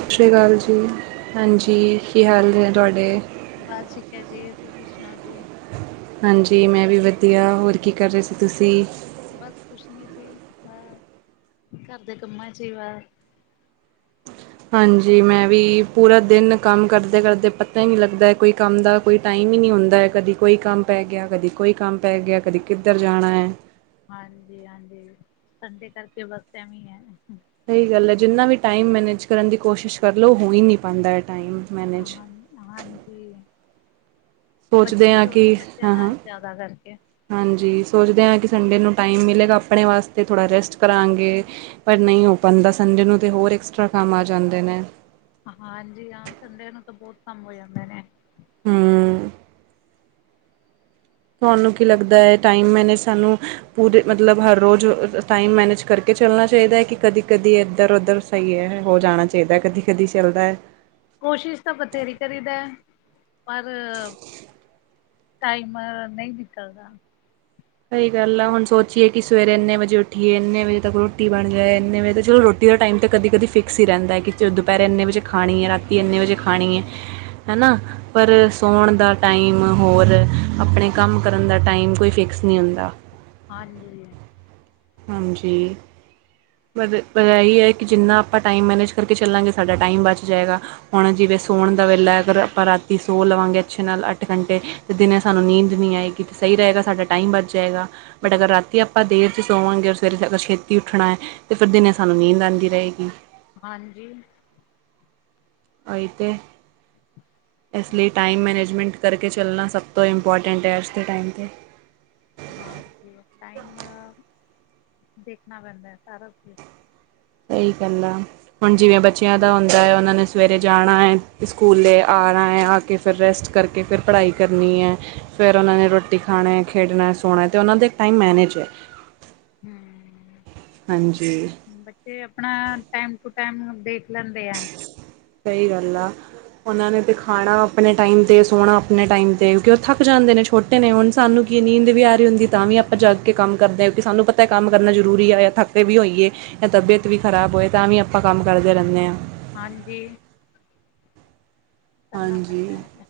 ਸਤਿ ਸ਼੍ਰੀ ਅਕਾਲ ਜੀ ਹਾਂਜੀ ਕੀ ਹਾਲ ਨੇ ਤੁਹਾਡੇ ਬਸ ਠੀਕ ਹੈ ਜੀ ਤੁਸੀਂ ਸੁਣਾਓ ਜੀ। ਹਾਂਜੀ ਮੈਂ ਵੀ ਵਧੀਆ ਹੋਰ ਕੀ ਕਰ ਰਹੇ ਸੀ ਤੁਸੀਂ ਬਸ ਕੁਛ ਨੀ ਸੀ ਘਰ ਦੇ ਕੰਮਾਂ 'ਚ ਹੀ ਵਾ। ਹਾਂਜੀ ਮੈਂ ਵੀ ਪੂਰਾ ਦਿਨ ਕੰਮ ਕਰਦੇ-ਕਰਦੇ ਪਤਾ ਹੀ ਨਹੀਂ ਲੱਗਦਾ ਕੋਈ ਕੰਮ ਦਾ ਕੋਈ ਟਾਈਮ ਹੀ ਨਹੀਂ ਹੁੰਦਾ ਹੈ ਕਦੀ ਕੋਈ ਕੰਮ ਪੈ ਗਿਆ ਕਦੀ ਕੋਈ ਕੰਮ ਪੈ ਗਿਆ ਕਦੇ ਕਿੱਧਰ ਜਾਣਾ ਐ। ਹਾਂਜੀ-ਹਾਂਜੀ ਸੰਡੇ ਕਰਕੇ ਬੱਸ ਐਵੀਂ ਐ। ਸਹੀ ਗੱਲ ਹੈ ਜਿੰਨਾ ਵੀ ਟਾਈਮ ਮੈਨੇਜ ਕਰਨ ਦੀ ਕੋਸ਼ਿਸ਼ ਕਰ ਲਓ ਹੋ ਹੀ ਨਈ ਪਾਂਦਾ ਏ ਟਾਈਮ ਮੈਨੇਜ ਹਾਂ ਹਾਂਜੀ ਏ। ਬ ਸੋਚਦੇ ਹਾਂ ਛੋਟੇ ਕਿ ਬੱਚਿਆਂ ਹਾਂ ਨਾਲ ਹਾਂ ਜਾਦਾ ਕਰਦੇ। ਹਾਂਜੀ ਸੋਚਦੇ ਹਾਂ ਕਿ ਸੰਡੇ ਨੂੰ ਟਾਈਮ ਮਿਲੇਗਾ ਆਪਣੇ ਵਾਸਤੇ ਥੋੜ੍ਹਾ ਰੈਸਟ ਕਰਾਂਗੇ। ਪਰ ਨਈ ਹੋ ਪਾਂਦਾ ਸੰਡੇ ਨੂੰ ਤੇ ਹੋਰ ਐਕਸਟਰਾ ਕੰਮ ਆ ਜਾਂਦੇ ਨੇ। ਹਾਂਜੀ ਹਾਂ ਸੰਡੇ ਨੂੰ ਤਾਂ ਬਹੁਤ ਕੰੰਮ ਹੋ ਜਾਂਦੇ ਨੇ। ਹੂੰ ਤੁਹਾਨੂੰ ਕੀ ਲੱਗਦਾ ਹੈ ਟਾਈਮ ਮੈਨੇ ਸਾਨੂੰ ਪੂਰੇ ਮਤਲਬ ਹਰ ਰੋਜ਼ ਟਾਈਮ ਮੈਨੇਜ ਕਰਕੇ ਚੱਲਣਾ ਚਾਹੀਦਾ ਹੈ ਕਿ ਕਦੀ-ਕਦੀ ਇੱਧਰ ਉੱਧਰ ਸਹੀ ਹੈ ਹੋ ਜਾਣਾ ਚਾਹੀਦਾ ਕਦੀ-ਕਦੀ ਚੱਲਦਾ। ਕੋਸ਼ਿਸ਼ ਤਾਂ ਬਥੇਰੀ ਕਰੀਦਾ ਪਰ ਟਾਈਮਰ ਨਹੀਂ ਨਿਕਲਦਾ। ਸਹੀ ਗੱਲ ਆ ਹੁਣ ਸੋਚੀਏ ਕਿ ਸਵੇਰੇ ਇੰਨੇ ਵਜੇ ਉੱਠੀਏ ਏਨੇ ਵਜੇ ਤੱਕ ਰੋਟੀ ਬਣ ਜਾਏ ਏਨੇ ਵਜੇ ਤ ਚਲੋ ਰੋ ਤੇ ਦਾ ਟਾਈਮ ਤਾਂ ਕਦੀ-ਕਦੀ ਫਿਕਸ ਹੀ ਰੈਂਦਾ ਕਿਤੇ ਉਹ ਦੁਪੈਰ ਇੰਨੇ ਵਜੇ ਖਾਣੀ ਹੈ ਰਾਤੀ ਇੰਨੇ ਵਜੇ ਖਾਣੀ ਏ। ਹਨਾ। ਪਰ ਸੌਣ ਦਾ ਟਾਈਮ ਹੋਰ ਆਪਣੇ ਕੰਮ ਕਰਨ ਦਾ ਟਾਈਮ ਕੋਈ ਫਿਕ ਕਸ ਨਈ ਹੁੰਦਾ। ਹਾਂਜੀ ਹਾਂਜੀ ਵਧ ਵਜਾ ਇਹ ਹੈ ਕਿ ਜਿੰਨਾ ਆਪਾਂ ਟਾਈਮ ਮੈਨੇਜ ਕਰਕੇ ਚੱਲਾਂਗੇ ਸਾਡਾ ਟਾਈਮ ਬਚ ਜਾਏਗਾ। ਹੁਣ ਜਿਵੇਂ ਸੋਣ ਦਾ ਵੇਲਾ ਅਗਰ ਆਪਾਂ ਰਾਤੀ ਸੋ ਲਵਾਂਗੇ ਅੱਛੇ ਨਾਲ ਅੱਠ ਘੰਟੇ ਦਿਨ ਸਾਨੂੰ ਨੀਂਦ ਨਹੀਂ ਆਏਗੀ ਸਹੀ ਰਏਗਾ ਸਾਡਾ ਟਾਈਮ ਬੱਚ ਜਾਏਗਾ ਬਟ ਅਗਰ ਰਾਤੀ ਆਪ ਆਪਾਂ ਦੇਰ 'ਚ ਸੋਵਾਂਗੇ ਔਰ ਸਵੇਰੇ ਅਗਰ ਛੇਤੀ ਉੱਠਣਾ ਹੈ ਫਿਰ ਦਿਨੇ ਸਾਨੂੰ ਨੀਂਦ ਆਂਦੀ ਰਏਗੀ। ਹਾਂਜੀ ਏਈ ਤੇ ਇਸ ਲਈ ਟਾਈਮ ਮੈਨੇਜਮੈਂਟ ਕਰਕੇ ਚੱਲਣਾ ਸਭ ਤੋਂ ਇੰਪੋਰਟੈਂਟ ਹੈ ਅੱਜ ਦੇ ਟਾਈਮ ਤੇ ਹਾਂ ਜੀ ਟਾਈਮ ਦੇਖਣਾ ਪੈਂਦਾ ਸਾਰਾ ਕੁ ਸਹੀ ਗੱਲ ਆ ਹੁਣ ਹਾਂ। ਜਿਵੇਂ ਬੱਚਿਆਂ ਹੁੰਦਾ ਹੈ ਉਹਨਾਂ ਨੇ ਸਵੇਰੇ ਜਾਣਾ ਹੈ ਸਕੂਲੇ ਆਣਾ ਹੈ ਆ ਕੇ ਫਿਰ ਰੈਸਟ ਕਰਕੇ ਕੇ ਫਿਰ ਪੜ੍ਹਾਈ ਕਰਨੀ ਹੈ। ਫਿਰ ਉਹਨਾਂ ਨੇ ਰੋਟੀ ਖਾਣਾ ਖੇਡਣਾ ਸੋਣਾ ਅਤੇ ਉਹਨਾਂ ਦਾ ਇੱਕ ਟਾਈਮ ਮੈਨੇਜ ਐ। ਹੂੰ ਹਾਂਜੀ ਬੱਚੇ ਆਪਣਾ ਟਾਈਮ ਟੂ ਟਾਈਮ ਹੁਣ ਦੇਖ ਲੈਂਦੇ ਆ ਸਹੀ ਗੱਲ ਐ ਉਹਨਾਂ ਨੇ ਤੇ ਖਾਣਾ ਆਪਣੇ ਟਾਈਮ ਤੇ ਸੋਣਾ ਆਪਣੇ ਟਾਈਮ ਤੇ ਕਿਉਂਕਿ ਉਹ ਥੱਕ ਜਾਂਦੇ ਨੇ ਛੋਟੇ ਨੇ, ਹੁਣ ਸਾਨੂੰ ਕੀ ਨੀਂਦ ਵੀ ਆ ਰਹੀ ਹੁੰਦੀ ਤਾਂ ਵੀ ਆਪਾਂ ਜਾਗ ਕੇ ਕੰਮ ਕਰਦੇ ਹਾਂਉਂਕਿ ਸਾਨੂੰ ਪਤਾ ਹੈ ਕੰਮ ਕਰਨਾ ਜ਼ਰੂਰੀ ਆ ਜਾਂ ਥੱਕ ਥਕੇ ਵੀ ਹੋਈਏ ਜਾਂ ਤਬੀਅਤ ਵੀ ਖ਼ਰਾਬ ਹੋਏ ਤਾਂ ਵੀ ਆਪਾਂ ਕੰਮ ਕਰਦੇ ਰਹਿੰਦੇ ਹਾਂ ਹਾਂਜੀ ਕਰਨਾ ਹਾਂਜੀ ਪੈਂਦਾ ਹੈ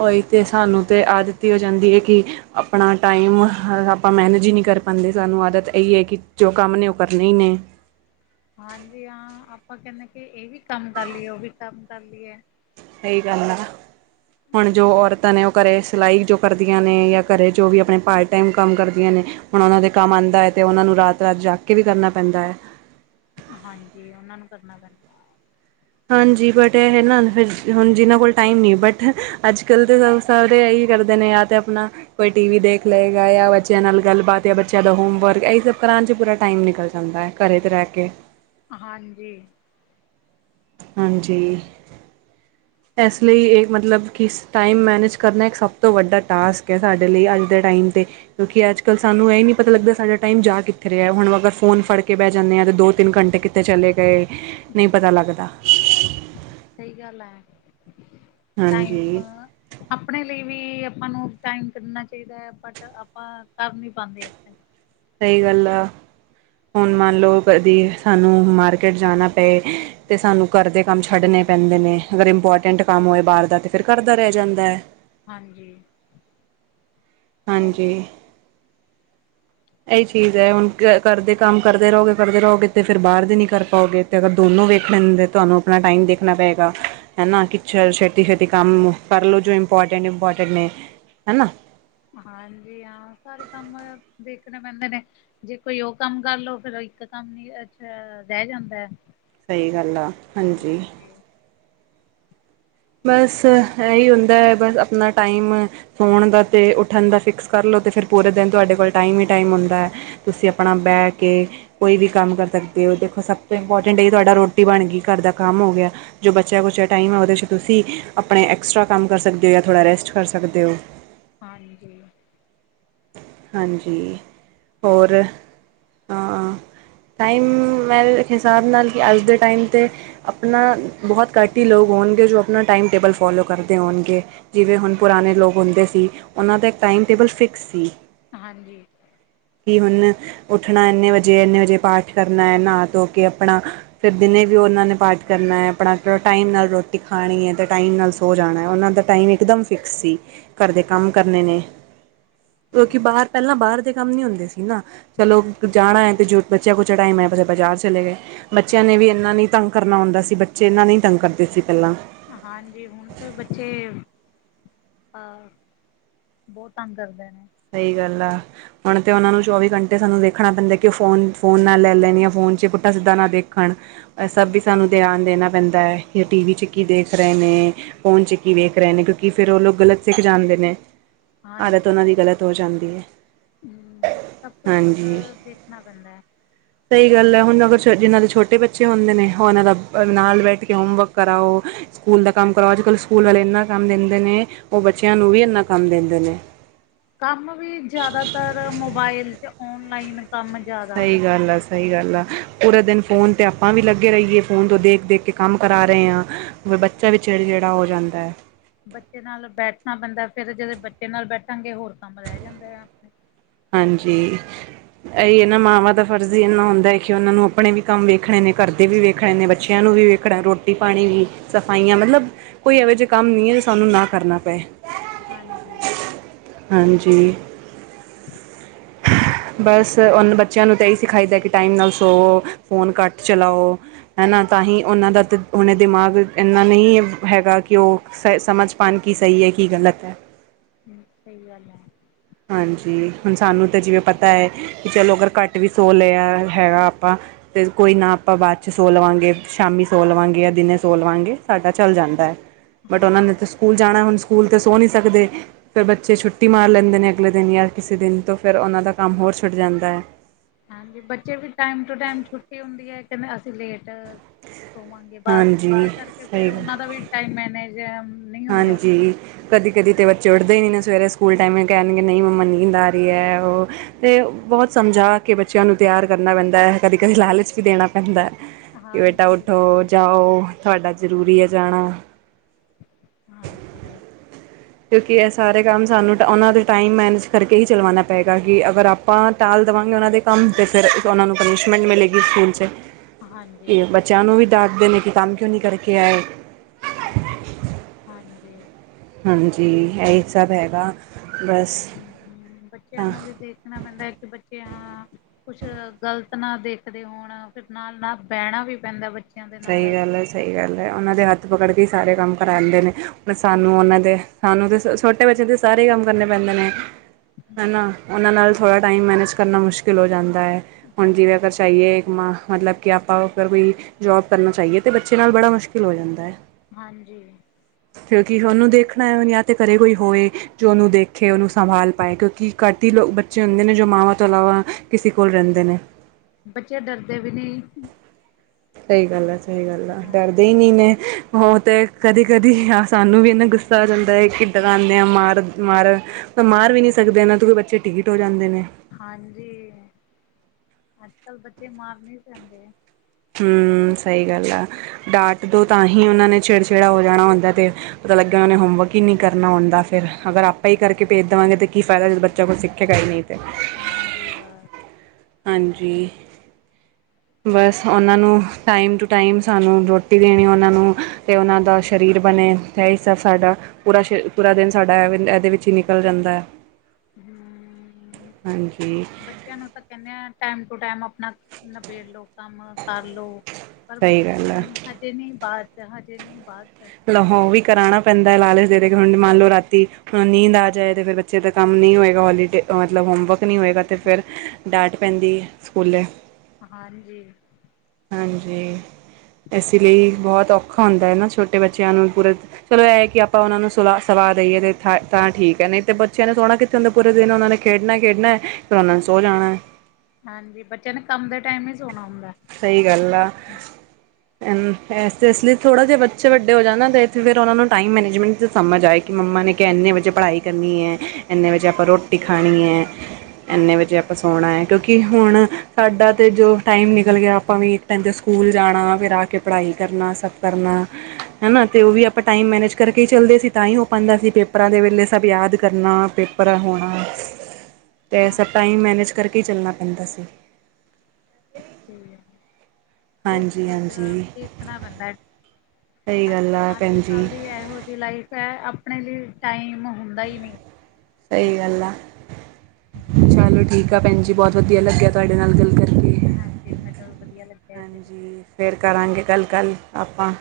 ਹੋਈ ਤੇ ਸਾਨੂੰ ਤੇ ਆ ਦਿੱਤੀ ਹੋ ਜਾਂਦੀ ਹੈ ਕਿ ਆਪਣਾ ਟਾਈਮ ਆਪਾਂ ਮੈਨੇਜ ਹੀ ਨਹੀਂ ਕਰ ਹਾਂਜੀ ਸਾਨੂੰ ਆਦਤ ਇਹੀ ਹੈ ਕਿ ਜੋ ਕੰਮ ਨੇ ਉਹ ਕਰਨੇ ਹੀ ਨੇ ਹਾਂਜੀ ਹਾਂ ਆਪਾਂ ਕਹਿੰਦੇ ਕਿ ਇਹ ਵੀ ਕੰਮ ਕਰ ਲਈਏ ਉਹ ਵੀ ਕੰਮ ਕਰ ਲਈਏ ਸਹੀ ਗੱਲ ਆ ਹੁਣ ਜੋ ਔਰਤਾਂ ਨੇ ਉਹ ਘਰੇ ਸਿਲਾਈ ਜੋ ਕਰਦੀਆਂ ਨੇ ਜਾਂ ਘਰੇ ਜੋ ਵੀ ਆਪਣੇ ਪਾਰਟ ਟਾਈਮ ਕੰਮ ਕਰਦੀਆਂ ਨੇ ਹੁਣ ਉਹਨਾਂ ਦੇ ਕੰਮ ਆਉਂਦਾ ਹੈ, ਅਤੇ ਉਹਨਾਂ ਨੂੰ ਰਾਤ ਰਾਤ ਜਾਗ ਕੇ ਵੀ ਕਰਨਾ ਪੈਂਦਾ ਹੈ ਹਾਂਜੀ ਉਹਨਾਂ ਨੂੰ ਕਰਨਾ ਪੈਂਦਾ ਹਾਂਜੀ ਬਟ ਇਹ ਹੈ ਨਾ ਫਿਰ ਹੁਣ ਜਿਨਾਂ ਕੋਲ ਟਾਈਮ ਨਹੀਂ, ਬਟ ਅੱਜ ਕੱਲ੍ਹ ਤਾਂ ਸ ਸਾਰੇ ਇਹੀ ਕਰਦੇ ਨੇ ਯਾਰ ਤੇ ਆਪਣਾ ਕੋਈ ਟੀ ਵੀ ਦੇਖ ਲਏਗਾ ਜਾਂ ਬੱਚਿਆਂ ਨਾਲ ਗੱਲਬਾਤ ਜਾਂ ਬੱਚਿਆਂ ਦਾ ਹੋਮ ਵਰਕ, ਇਹ ਸਭ ਕਰਾਉਣ ਚ ਪੂਰਾ ਟਾਈਮ ਨਿਕਲ ਜਾਂਦਾ ਹੈ ਘਰੇ ਤੇ ਰਹਿ ਕੇ ਹਾਂਜੀ ਹਾਂਜੀ ਇਸ ਲਈ ਇਹ ਮਤਲਬ ਕਿ ਟਾਈਮ ਮੈਨੇਜ ਕਰਨਾ ਇੱਕ ਸਭ ਤੋਂ ਵੱਡਾ ਟਾਸਕ ਹੈ ਸਾਡੇ ਲਈ ਅੱਜ ਦੇ ਟਾਈਮ 'ਤੇ ਕਿਉਂਕਿ ਅੱਜ ਕੱਲ ਸਾਨੂੰ ਇਹ ਨ ਨਹੀਂ ਪਤਾ ਲੱਗਦਾ ਸਾਡਾ ਟਾਈਮ ਜਾ ਕਿੱਥੇ ਰਿਹਾ ਹੁਣ ਅਗਰ ਫੋਨ ਫੜ ਕੇ ਬਹਿ ਜਾਂਦੇ ਆਂ ਤੇ ਦੋ ਤਿੰਨ ਘੰਟੇੱ ਤੇ ਚਲੇ ਗਏ ਨਹੀਂ ਪਤਾ ਲੱਗਦਾ ਸਹੀ ਗੱਲ ਹੈ ਟਾਈਮ ਹਾਂਜੀ ਆਪਣੇ ਲਈ ਵੀ ਆਪਾਂ ਨੂੰ ਟਾਈਮ ਕੱਢਣਾ ਚਾਹੀਦਾ ਹੈ ਬਟ ਆਪਾਂ ਕਰ ਨੀ ਪਾਉਂਦੇ ਆਪਣੇ ਸਹੀ ਗੱਲ ਐ ਹੁਣ ਮੰਨ ਲਓ ਕਦੀ ਸਾਨੂੰ ਮਾਰਕੀਟ ਜਾਣਾ ਤੇ ਸਾਨੂੰ ਘਰ ਦੇ ਕੰਮ ਛੱਡਣੇ ਪੈਂਦੇ ਨੇ ਅਗਰ ਇੰਪੋਰਟੈਂਟ ਕੰਮ ਹੋਏ ਬਾਹਰ ਦਾ ਤੇ ਫਿਰ ਕਰਦਾ ਰਹਿ ਜਾਂਦਾ ਹੈ ਹਾਂਜੀ ਹਾਂਜੀ ਏਹੀ ਚੀਜ਼ ਹੈ ਹੁਣ ਕਰਦੇ ਕੰਮ ਕਰਦੇ ਰਹੋਗੇ ਕਰਦੇ ਰਹੋਗੇ ਤੇ ਫਿਰ ਬਾਹਰ ਦੇ ਨੀ ਕਰ ਪਾਓਗੇ ਤੇ ਅਗਰ ਦੋਨੋਂ ਵੇਖਣੇ ਤੇ ਤੁਹਾਨੂੰ ਆਪਣਾ ਟਾਈਮ ਦੇਖਣਾ ਪਏਗਾ ਹੈਨਾ ਕਿਛ ਛੇਤੀ ਛੇਤੀ ਕੰਮ ਕਰਲੋ ਜੋ ਇੰਪੋਰਟੈਂਟ ਇੰਪੋਰਟੈਂਟ ਨੇ ਹੈਨਾ ਹਾਂਜੀ ਹਾਂ ਸਾਰੇ ਕੰਮ ਦੇਖਣੇ ਪੈਂਦੇ ਨੇ ਜੇ ਕੋਈ ਉਹ ਕੰਮ ਕਰਲੋ ਫੇਰ ਉਹ ਇੱਕ ਕੰਮ ਨੀ ਰਹਿ ਜਾਂਦਾ ਸਹੀ ਗੱਲ ਆ ਹਾਂਜੀ ਬਸ ਇਹੀ ਹੁੰਦਾ ਹੈ ਬਸ ਆਪਣਾ ਟਾਈਮ ਸੌਣ ਦਾ ਅਤੇ ਉੱ ਠੰਡ ਦਾ ਫਿਕਸ ਕਰ ਲਉ ਅਤੇ ਫਿਰ ਪੂਰੇ ਦਿਨ ਤੁਹਾਡੇ ਕੋਲ ਟਾਈਮ ਹੀ ਟਾਈਮ ਹੁੰਦਾ, ਤੁਸੀਂ ਆਪਣਾ ਬਹਿ ਕੇ ਕੋਈ ਵੀ ਕੰਮ ਕਰ ਸਕਦੇ ਹੋ ਦੇਖੋ ਸਭ ਤੋਂ ਇੰਪੋਰਟੈਂਟ ਇਹ ਤੁਹਾਡਾ ਰੋਟੀ ਬਣ ਗਈ ਘਰ ਦਾ ਕੰਮ ਹੋ ਗਿਆ ਜੋ ਬੱਚਿਆਂ ਕੁੱਚੇਯਾ ਟਾਈਮ ਹੈ ਉਹਦੇ 'ਚ ਤੁਸੀਂ ਆਪਣੇ ਐਕਸਟਰਾ ਕੰਮ ਕਰ ਸਕਦੇ ਹੋ ਜਾਂ ਥੋੜ੍ਹਾ ਰੈਸਟ ਕਰ ਸਕਦੇ ਹੋ ਹਾਂਜੀ ਹਾਂਜੀ ਹੋਰ ਹਾਂ ਟਾਈਮ ਮੇਰੇ ਇੱਕ ਹਿਸਾਬ ਨਾਲ ਕਿ ਅੱਜ ਦੇ ਟਾਈਮ 'ਤੇ ਆਪਣਾ ਬਹੁਤ ਘਟ ਹੀ ਲੋਕ ਹੋਣਗੇ ਜੋ ਆਪਣਾ ਟਾਈਮ ਟੇਬਲ ਫੋਲੋ ਕਰਦੇ ਹੋਣਗੇ ਜਿਵੇਂ ਹੁਣ ਪੁਰਾਣੇ ਲੋਕ ਹੁੰਦੇ ਸੀ ਉਹਨਾਂ ਦਾ ਇੱਕ ਟਾਈਮ ਟੇਬਲ ਫਿਕਸ ਸੀ ਹਾਂਜੀ। ਕੀ ਹੁਣ ਉੱਠਣਾ ਇੰਨੇ ਵਜੇ, ਇੰਨੇ ਵਜੇ ਪਾਠ ਕਰਨਾ ਹੈ ਨਹਾ ਧੋ ਕੇ ਆਪਣਾ ਫਿਰ ਦਿਨੇ ਵੀ ਉਹਨਾਂ ਨੇ ਪਾਠ ਕਰਨਾ ਹੈ ਆਪਣਾ, ਟਾਈਮ ਨਾਲ ਰੋਟੀ ਖਾਣੀ ਹੈ ਤੇ ਟਾਈਮ ਨਾਲ ਸੋ ਜਾਣਾ ਉਹਨਾਂ ਦਾ ਟਾਈਮ ਇਕਦਮ ਫਿਕਸ ਸੀ। ਘਰ ਦੇ ਕੰਮ ਕਰਨੇ ਨੇ ਕਿਉਂਕਿ ਬਾਹਰ ਪਹਿਲਾਂ ਬਾਹਰ ਦੇ ਕੰਮ ਨੀ ਹੁੰਦੇ ਸੀ ਨਾ, ਚਲੋ ਜਾਣਾ ਹੈ ਅਤੇ ਜੋ ਬੱਚਾ ਕੁੱਚਾ ਟਾਈਮ ਹੈ, ਬਸ ਬਾਜ਼ਾਰ ਚਲੇ ਗਏ। ਬੱਚਿਆਂ ਨੇ ਵੀ ਇਨਾ ਨਹੀਂ ਤੰਗ ਕਰਨਾ ਹੁੰਦਾ ਸੀ, ਬੱਚੇ ਇਹਨਾ ਨਹੀਂ ਤੰਗ ਕਰਦੇ ਸੀ ਪਹਿਲਾਂ ਹਾਂਜੀ ਹੁਣ ਤੇ ਬੱਚੇ, ਅ ਬਹੁਤ ਤੰਗ ਕਰਦੇ ਨੇ ਸਹੀ ਗੱਲ ਹੁਣ ਤੇ ਉਹਨਾਂ ਨੂੰ ਚੌਵੀ ਘੰਟੇ ਸਾਨੂੰ ਦੇਖਣਾ ਪੈਂਦਾ, ਕਿ ਉਹ ਫੋਨ ਫੋ ਨਾ ਲੈ ਲੈਣ ਜਾਂ ਫੋਨ ਚ ਪੁੱਠਾ ਸਿੱਧਾ ਨਾ ਦੇਖਣ ਸਭ ਵੀ ਸਾਨੂੰ ਧਿਆਨ ਦੇਣਾ ਪੈਂਦਾ ਹੈ, ਜਾਂ ਟੀ ਵੀ 'ਚ ਕੀ ਦੇਖ ਰਹੇ ਨੇ। ਫੋਨ ਚ ਕੀ ਵੇਖ ਰਹੇ ਨੇ, ਕਿਉਂਕਿ ਫਿਰ ਉਹ ਲੋਕ ਗਲਤ ਸਿੱਖ ਜਾਂਦੇ ਨੇ। ਆਦਤ ਹਾਂਜੀ ਉਹਨਾਂ ਦੀ ਗ਼ਲਤ ਹੋ ਜਾਂਦੀ ਹੈ। ਹਮ, ਸਭ ਕੁਛ ਹਾਂਜੀ ਤਾਂ ਦੇਖਣਾ ਪੈਂਦਾ ਹੈ। ਸਹੀ ਗੱਲ ਹੈ ਹੁਣ ਅਗਰ ਜਿਹਨਾਂ ਦੇ ਛੋਟੇ ਬੱਚੇ ਹੁੰਦੇ ਨੇ, ਉਹ ਉਹਨਾਂ ਦਾ ਨਾਲ ਬੈਠ ਕੇ ਹੋਮਵਰਕ ਕਰਾਓ। ਸਕੂਲ ਦਾ ਕੰਮ ਕਰੋ ਅੱਜ ਕੱਲ੍ਹ ਸਕੂਲ ਵਾਲੇ ਇੰਨਾ ਕੰਮ ਦਿੰਦੇ ਨੇ, ਉਹ ਬੱਚਿਆਂ ਨੂੰ ਵੀ ਇੰਨਾ ਕੰਮ ਦਿੰਦੇ ਨੇ ਕੰਮ ਵੀ ਜ਼ਿਆਦਾਤਰ ਮੋਬਾਇਲ ਅਤੇ ਔਨਲਾਈਨ, ਕੰਮ ਜਾ ਸਹੀ ਗੱਲ ਆ, ਸਹੀ ਗੱਲ ਆ ਪੂਰਾ ਦਿਨ ਫੋਨ ਤਾਂ ਆਪਾਂ ਵੀ ਲੱਗੇ ਰਹੀਏ, ਫੋਨ ਤੋਂ ਦੇਖ ਦੇਖ ਕੇ ਕੰਮ ਕਰਾ ਰਹੇ ਹਾਂ। ਬੱਚਾ ਵੀੇ ਚਿੜਚਿੜਾ ਹੋ ਜਾਂਦਾ ਹੈ। ਬੱਚੇ ਨਾਲ ਬੈਠਣਾ ਪੈਂਦਾ ਫੇਿਰ ਜਦੋਂ ਬੱਚੇ ਨਾਲ ਬੈਠਾਂਗੇ, ਹੋਰ ਕੰਮ ਰਹਿ ਜਾਂਦਾ ਆ ਆਪਣੇ ਹਾਂਜੀ ਇਹੀ ਇ ਨਾ ਮਾਵਾਂ ਦਾ ਫਰਜ਼ ਹੀ ਇੰਨਾ ਹੁੰਦਾ ਹੈ, ਕਿ ਉਹਨਾਂ ਨੂੰ ਆਪਣੇ ਵੀ ਕੰਮ ਵੇਖਣੇ ਨੇ, ਘਰਦੇ ਵੀ ਵੇਖਣੇ ਨੇ ਬੱਚਿਆਂ ਨੂੰ ਵੀ ਵੇਖ ਰੱਖੜ ਰੋਟੀ ਪਾਣੀ ਵੀ ਸਫਾਈਆਂ ਮਤਲਬ, ਕੋਈ ਇਹੋ ਜਿਹੇ ਕੰਮ ਨਹੀਂ ਹੈ ਜੋ ਸਾਨੂੰ ਨਾ ਕਰਨਾ ਪਏ। ਹਾਂਜੀ ਹਾਂਜੀ ਠੀਕ। ਬਸ ਉਹਨ ਬੱਚਿਆਂ ਨੂੰ ਤਾਂ ਇਹੀ ਸਿਖਾਈਦਾ, ਕਿ ਟਾਈਮ ਨਾਲ ਸੋਵੋ ਫੋਨ ਘੱਟ ਚਲਾਓ ਹੈ ਨਾ ਤਾਂ ਹੀ ਉਹਨਾਂ ਦਾ ਹੁਣੇ, ਦਿਮਾਗ ਇੰਨਾ ਨਹੀਂ ਹੈਗਾ ਕਿ ਉਹ ਸਮਝ ਪਾਉਣ ਕੀ ਸਹੀ ਹੈ, ਕੀ ਗਲਤ ਹੈ। ਹਮ, ਸਹੀ ਗੱਲ ਹੈ। ਹਾਂਜੀ ਹੁਣ ਸਾਨੂੰ ਤਾਂ ਜਿਵੇਂ ਪਤਾ ਹੈ ਕਿ ਚਲੋ, ਅਗਰ ਘੱਟ ਵੀ ਸੌ ਲਿਆ ਹੈਗਾ ਆਪਾਂ ਅਤੇ ਕੋਈ ਨਾ ਆਪਾਂ ਬਾਅਦ 'ਚ ਸੋ ਲਵਾਂਗੇ, ਸ਼ਾਮੀ ਸੋ ਲਵਾਂਗੇ ਜਾਂ ਦਿਨੇ ਸੋ ਲਵਾਂਗੇ ਸਾਡਾ ਚੱਲ ਜਾਂਦਾ ਹੈ। ਬਟ ਹਾਂ ਉਹਨਾਂ ਨੇ ਤਾਂ ਸਕੂਲ ਜਾਣਾ ਹੁਣ ਸਕੂਲ ਤੇ ਸੋ ਨਹੀਂ ਸਕਦੇ, ਫਿਰ ਬੱਚੇ ਛੁੱਟੀ ਮਾਰ ਲੈਂਦੇ ਨੇ ਅਗਲੇ ਦਿਨ ਯਾ ਕਿਸੇ ਦਿਨ ਤੋਂ ਫਿਰ ਉਹਨਾਂ ਦਾ ਕੰਮ ਹੋਰ ਛੁੱਟ ਜਾਂਦਾ ਹੈ। ਹਾਂਜੀ, ਬੱਚੇ ਵੀ ਟਾਈਮ ਟੂ ਟਾਈਮ ਛੁੱਟੀ ਹੁੰਦੀ ਓ, ਕੈਂਦੇ ਅਸੀ ਲੇਟ ਸੋਵਾਂਗੇ ਬਸ, ਹਾਂਜੀ ਓਦੇ ਕਾਰਕੇ ਫੇਰ ਸਹੀ ਗੱਲ ਓਨਾਂ ਦਾ ਵੀ ਟਾਈਮ ਮੈਨੇਜ ਨਹੀਂ ਹੁੰਦਾ। ਹਾਂਜੀ। ਕਦੀ, ਕਦੀ ਤੇ ਬੱਚੇ ਉੱਠਦੇ ਈ ਨਈ, ਨਾ ਸਵੇਰੇ ਸਕੂਲ ਟਾਈਮ ਕੈਨਗੇ ਨਈ ਮੰਮਾ ਨੀਂਦ ਆ ਰਿਐ, ਓ ਤੇ ਬੋਤ ਸਮਝਾ ਕੇ ਬੱਚਯਾਂ ਨੂੰ ਤਯਾਰ ਕਰਨਾ ਪੈਂਦੈ। ਕਦੀ, ਕਦੇ ਲਾਲਚ ਵੀ ਦੇਨਾ ਪੈਂਦੈ। ਕਿ ਬੇਟਾ ਹਾਂਜੀ ਉਠੋ, ਜਾਓ, ਥੋਆਡਾ ਜ਼ਰੂਰੀ ਏ ਜਾਨਾ। ਹਾਂਜੀ। ਕਿਉਂਕਿ ਸਾਰੇ ਕੰਮ ਸਾਨੂੰ ਓਨਾਂ ਦੇ ਟਾਈਮ ਮੈਨੇਜ ਕਾਰਕੇ ਈ ਚਲਵਾਨਾ ਪਏਗਾ, ਕਿ ਅਗਰ ਆਪ ਆਪਾ ਟਾਲ ਦੇਵਾਂਗੇ ਓਨਾਂ ਦੇ ਕੰਮ, ਤੇ ਫੇਰ ਓਨਾਂ ਨੂੰ ਪਨੀਸ਼ਮੈਂਟ ਮਿਲੇਗੀ ਸਕੂਲ ਚ। ਹਾਂਜੀ ਕਿ ਬੱਚਿਆਂ ਨੂੰ ਵੀ ਡਾਟਦੇ ਨੇ ਕਿ ਕੰਮ ਕਿਉਂ ਨੀ ਕਰਕੇ ਆਏ। ਹਾਂਜੀ। ਹਾਂਜੀ, ਏਹੀ ਸਬ ਹੈਗਾ, ਬਾੱਸ। ਬੱਚਿਆਂ ਨੂੰ ਵੀ ਦੇਖਨਾ ਪੈਂਦੈ ਕਿ ਬੱਚੇ ਹਾਂ। ਕੁੱਛ ਗ਼ਲਤ ਨਾ ਦੇਖਦੇ ਹੋਣ ਫੇਰ ਨਾਲ ਨਾ ਬੈਣਾ ਵੀ ਪੈਂਦਾ, ਬੱਚੇ। ਸਈ ਗੱਲ ਐ- ਸਈ ਗੱਲ ਐ, ਓਨਾਂ ਦੇ ਹੱਥ ਪਕੜ ਕੇ ਈ ਸਾਰੇ ਕੰਮ ਕਰਾਂਦੇ ਨੇ, ਹੁਨ ਸਾਨੂੰ ਓਨਾਂ ਦੇ ਸਾਨੂੰ ਤੇ ਛੋਟੇ ਬੱਚਯਾ ਦੇ ਸਾਰੇ ਕੰਮ ਕਰਨੇ ਪੈਂਦੇ ਨੇ। ਹੈਨਾ, ਓਨਾਂ ਨਾਲ ਥੋੜਾ ਟਾਈਮ ਮੈਨੇਜ ਕਰਨਾ ਮੁਸ਼ਕਿਲ ਹੋ ਜਾਂਦਾ ਐ। ਹੁਣ ਹਾਂ ਜਿਵੇਂ ਆਪਾ ਚਾਈਏ ਏਕ ਮਾਂ, ਮਤਲਬ ਕਿ ਆਪਾ ਫੇਰ ਕੋਈ ਜੋਬ ਕਰਨਾ ਚਾਈਏ, ਤੇ ਬੱਚੇ ਨਾਲ ਬੜਾ ਮੁਸ਼ਕਿਲ ਹੋ ਜਾਂਦਾ ਹੈ। ਹਾਂਜੀ। ਕਿਉਂਕਿ ਓਨੂੰ ਦੇਖਣਾ ਏ, ਯਾ ਤੇ ਘਰੇ ਕੋਈ ਹੋਏ ਜੋ ਓਨੂੰ ਦੇਖੇ, ਓਨੂੰ ਸੰਭਾਲ ਪਾਏ, ਕਯੋਕਿ ਘੱਟ ਹੀ ਬੱਚੇ ਹੁੰਦੇ ਨੇ ਜੋ ਮਾਵਾਂ ਤੋਂ ਇਲਾਵਾ, ਕਿਸੇ ਕੋਲ ਰੈਂਦੇ ਨੇ। ਬੱਚੇ ਡਰਦੇ ਵੀ ਨੇ। ਸਈ ਗਾੱਲ ਆ- ਸਈ ਗਾੱਲ ਆ, ਡਾਰਦੇ ਈ ਹਾਂਜੀ ਨੀ ਨੇ, ਓ ਤੇ ਕਦੀ- ਕਦੀ ਸਾਨੂੰ ਵੀ ਏਨਾ ਗੁੱਸਾ। ਗੁੱਸਾ ਆ ਜਾਂਦਾ ਏ ਕਿੱਦ ਖਾਂਦੇ ਆ ਮਾਰ, ਮਾਰ, ਤਾ ਮਾਰ ਵੀ ਨੀ ਸਕਦੇ ਐਨਾ ਤੋ ਕਿ ਬੱਚੇ ਟੀਠ ਹੋ ਜਾਂਦੇ ਨੇ। ਹਾਂਜੀ, ਅੱਜ-ਕੱਲ ਬੱਚੇ ਮਾਰ ਨੀ ਸੈਂਦੇ। ਹੂੰ, ਸਈ ਗਾੱਲ ਆ, ਡਾਟ ਦੋ ਤਾਂਹੀ ਓਨਾਂ ਨੇ ਚਿੜਚਿੜਾ ਹੋ ਜਾਨਾ ਹੁੰਦਾ ਤੇ। ਪਤਾ ਲੱਗੇ, ਓਨਾਂ ਨੇ ਹੋਮਵਰਕ ਈ ਨੀ ਕਰਨਾ ਹੁੰਦਾ ਫੇਰ। ਅਗਰ ਆਪੈ ਈ ਕਾਰਕੇ ਪੇਜ ਦੇਵਾਂਗੇ, ਤੇ ਕੀ ਫਾਯਦਾ ਜੇ ਬੱਚਾ ਕੁਛ ਸਿੱਖੇਗਾ ਈ ਨੀ ਤੇ। ਹਾਂਜੀ, ਬਾਸ। ਹਾਂਜੀ। ਬਸ ਓਨਾਂ ਨੂੰ ਟਾਈਮ ਟੂ ਟਾਈਮ ਸਾਨੂੰ, ਰੋਟੀ ਦੇਨੀ ਓਨਾਂ ਨੂੰ, ਤੇ ਓਨਾਂ ਦਾ ਸ਼ਰੀਰ ਬਨੇ। ਤੈ ਐਈ ਸਬ ਸਾਡਾ ਪੂਰਾ, ਪੂਰਾ ਦਿਨ ਸਾਡਾ ਐਵੇ ਐਦੇ ਵਿੱਚ ਈ ਨਿਕਲ ਜਾਂਦਾ ਏ। ਹੂੰ, ਬੱਚਿਆਂ ਨੂੰ ਆਪ ਤਾਂ ਕੈਨੇ ਆ ਟਾਈਮ ਟੂ ਟੈਮ ਅਪਨਾ ਨਬੇੜ ਲੋ, ਕੰਮ ਕਰਲੋ। ਪਰ ਸਹੀ ਬੱਚੇ ਕੈਨ ਗੱਲ ਹੈ ਨਈ, ਹਜੇ ਨੀ ਬਾਦ ਚ-ਹਜੇ ਨੀ ਬਾਦ ਚ। ਲੋ ਓਵੀ ਕਰਾਨਾ ਪੈਂਦਾ ਏ ਲਾਲਚ ਦੇ ਦੇ ਕੇ, ਹੁਨ ਮੰਨ ਲੋ ਰਾਤੀ ਹਾਂ ਨੀਂਦ ਆ ਜਾਏ, ਤੇ ਫੇਰ ਬੱਚੇ ਦਾ ਕੰਮ ਨੀ ਹੋਏਗਾ, ਹੋਲੀਡੇ ਮਤਲਬ ਹੋਮਵਰਕ। ਨੀ ਹੋਏਗਾ, ਤੇ ਫੇਰ ਡਾੰਟ ਪੈਂਦੀ ਏ ਸਕੂਲੇ। ਹਾਂਜੀ। ਹਾਂਜੀ, ਐਸੇ ਲਈ ਬੋਤ ਔਖਾ ਹੁੰਦਾ ਏ ਨਾ ਛੋਟੇ ਬੱਚਿਆਂ ਨੂੰ ਪੂਰੇ ਚਲੋ, ਐ ਏ ਕਿ ਆਪਾ ਓਨਾਂ ਨੂੰ ਸੁਲਾ ਸਵਾ ਦੇਈਏ, ਤੇ ਥ ਤਾਂ ਠੀਕ ਐ, ਨਈ ਤੇ ਬੱਚਿਆਂ ਸੋਣਾ ਕਿੱਥੇ ਹੁੰਦੈ ਪੂਰੇ ਦਿਨ, ਓਨਾ ਨੇ ਖੇਡਣਾ ਹੀ ਖੇਡਣਾ ਏ। ਤੇ ਓਹਨਾਂ ਨੇ ਸੋ ਜਾਣਾ ਐ। ਹਾਂਜੀ, ਬੱਚਿਆ ਨੇ ਕੰਮ ਦੇ ਟਾਈਮ ਈ ਸੋਨਾ ਹੁੰਦਾ ਏ। ਸਈ ਗਾੱਲ ਆ। ਐਸਤੇ ਐਸਲੇ ਥੋੜਾ ਜਾ ਬੱਚੇ ਵੱਡੇ ਹੋ ਜਾਨ ਨਾ, ਤੇ ਫੇਰ ਓਨਾ ਨੂੰ ਟਾਈਮ ਮੈਨੇਜਮੈਂਟ ਚ ਸਮਝ ਆਏ। ਕਿ ਮੰਮਾ ਨੇ ਕੇਆ ਐਨੇ ਵਜੇ ਪੜਾਈ ਕਰਨੀ ਐ, ਐਨੇ ਵਜੇ ਆਪਾ ਰੋਟੀ ਖਾਣੀ ਐ। ਹਾਂ ਇੰਨੇ ਵਜੇ ਆਪਾਂ ਸੋਣਾ ਹੈ, ਕਿਉਂਕਿ ਹੁਣ ਸਾਡਾ ਤੇ ਜੋ ਟਾਈਮ ਨ- ਨਿਕਲ ਗਿਆ ਆਪਾਂ ਵੀ ਟਾਈਮ 'ਤੇ ਸਕੂਲ ਜਾਣਾ ਫੇਰ ਆ ਕੇ ਪੜਾਈ ਕਰਨਾ ਸਭ ਕਰਨਾ। ਹਨਾ ਤੇ ਉਹ ਵੀ ਆਪਾਂ ਟਾਈਮ ਮੈਨੇਜ ਕਰਕੇ ਹੀ ਚੱਲਦੇ ਸੀ, ਤਾਂ ਹੀ ਹੋ ਪਾਉਂਦਾ ਸੀ ਪੇਪਰਾਂ ਦੇ ਵਿੱਚ। ਪਹਿਲੇ ਸਬ ਯਾਦ ਕਰਨਾ ਪੇਪਰ ਹੋਣਾ ਤੇ ਹਾਂ ਟਾਈਮ ਮੈਨੇਜ ਕਰਕੇ ਈ ਚੱਲਣਾ ਪੈਂਦਾ ਸੀ ਠੀਕ ਐ, ਬਹੁਤ ਹਾਂਜੀ ਕੁਛ ਹਾਂਜੀ ਦੇਖਣਾ ਪੈਂਦਾ ਸਹੀ ਅ ਗੱਲ ਆ ਅੱਜ ਭੈਣ ਜੀ ਕੱਲ ਦੀ ਇਹੋ ਜਿਹੀ ਲਾਈਫ ਹੈ ਆਪਣੇ ਲਈ ਟਾਈਮ ਹੁੰਦਾ ਹੀ ਨਹੀਂ ਸਹੀ ਗੱਲ ਆ, ਚਲੋ ਠੀਕ ਆ ਭੈਣ ਜੀ ਬਹੁਤ ਵਧੀਆ ਲੱਗਿਆ ਤੁਹਾਡੇ ਨਾਲ ਗੱਲ ਕਰ ਕੇ ਹਾਂਜੀ ਮੈਨੂੰ ਵੀ ਵਧੀਆ ਲੱਗਿਆ ਜੀ ਫੇਰ ਕਰਾਂਗੇ ਕੱਲ੍ਹ ਗੱਲ ਆਪਾਂ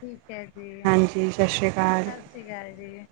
ਠੀਕ ਹੈ ਜੀ ਹਾਂਜੀ ਸਤਿ ਸ਼੍ਰੀ ਅਕਾਲ ਸਤਿ ਸ਼੍ਰੀ ਅਕਾਲ ਜੀ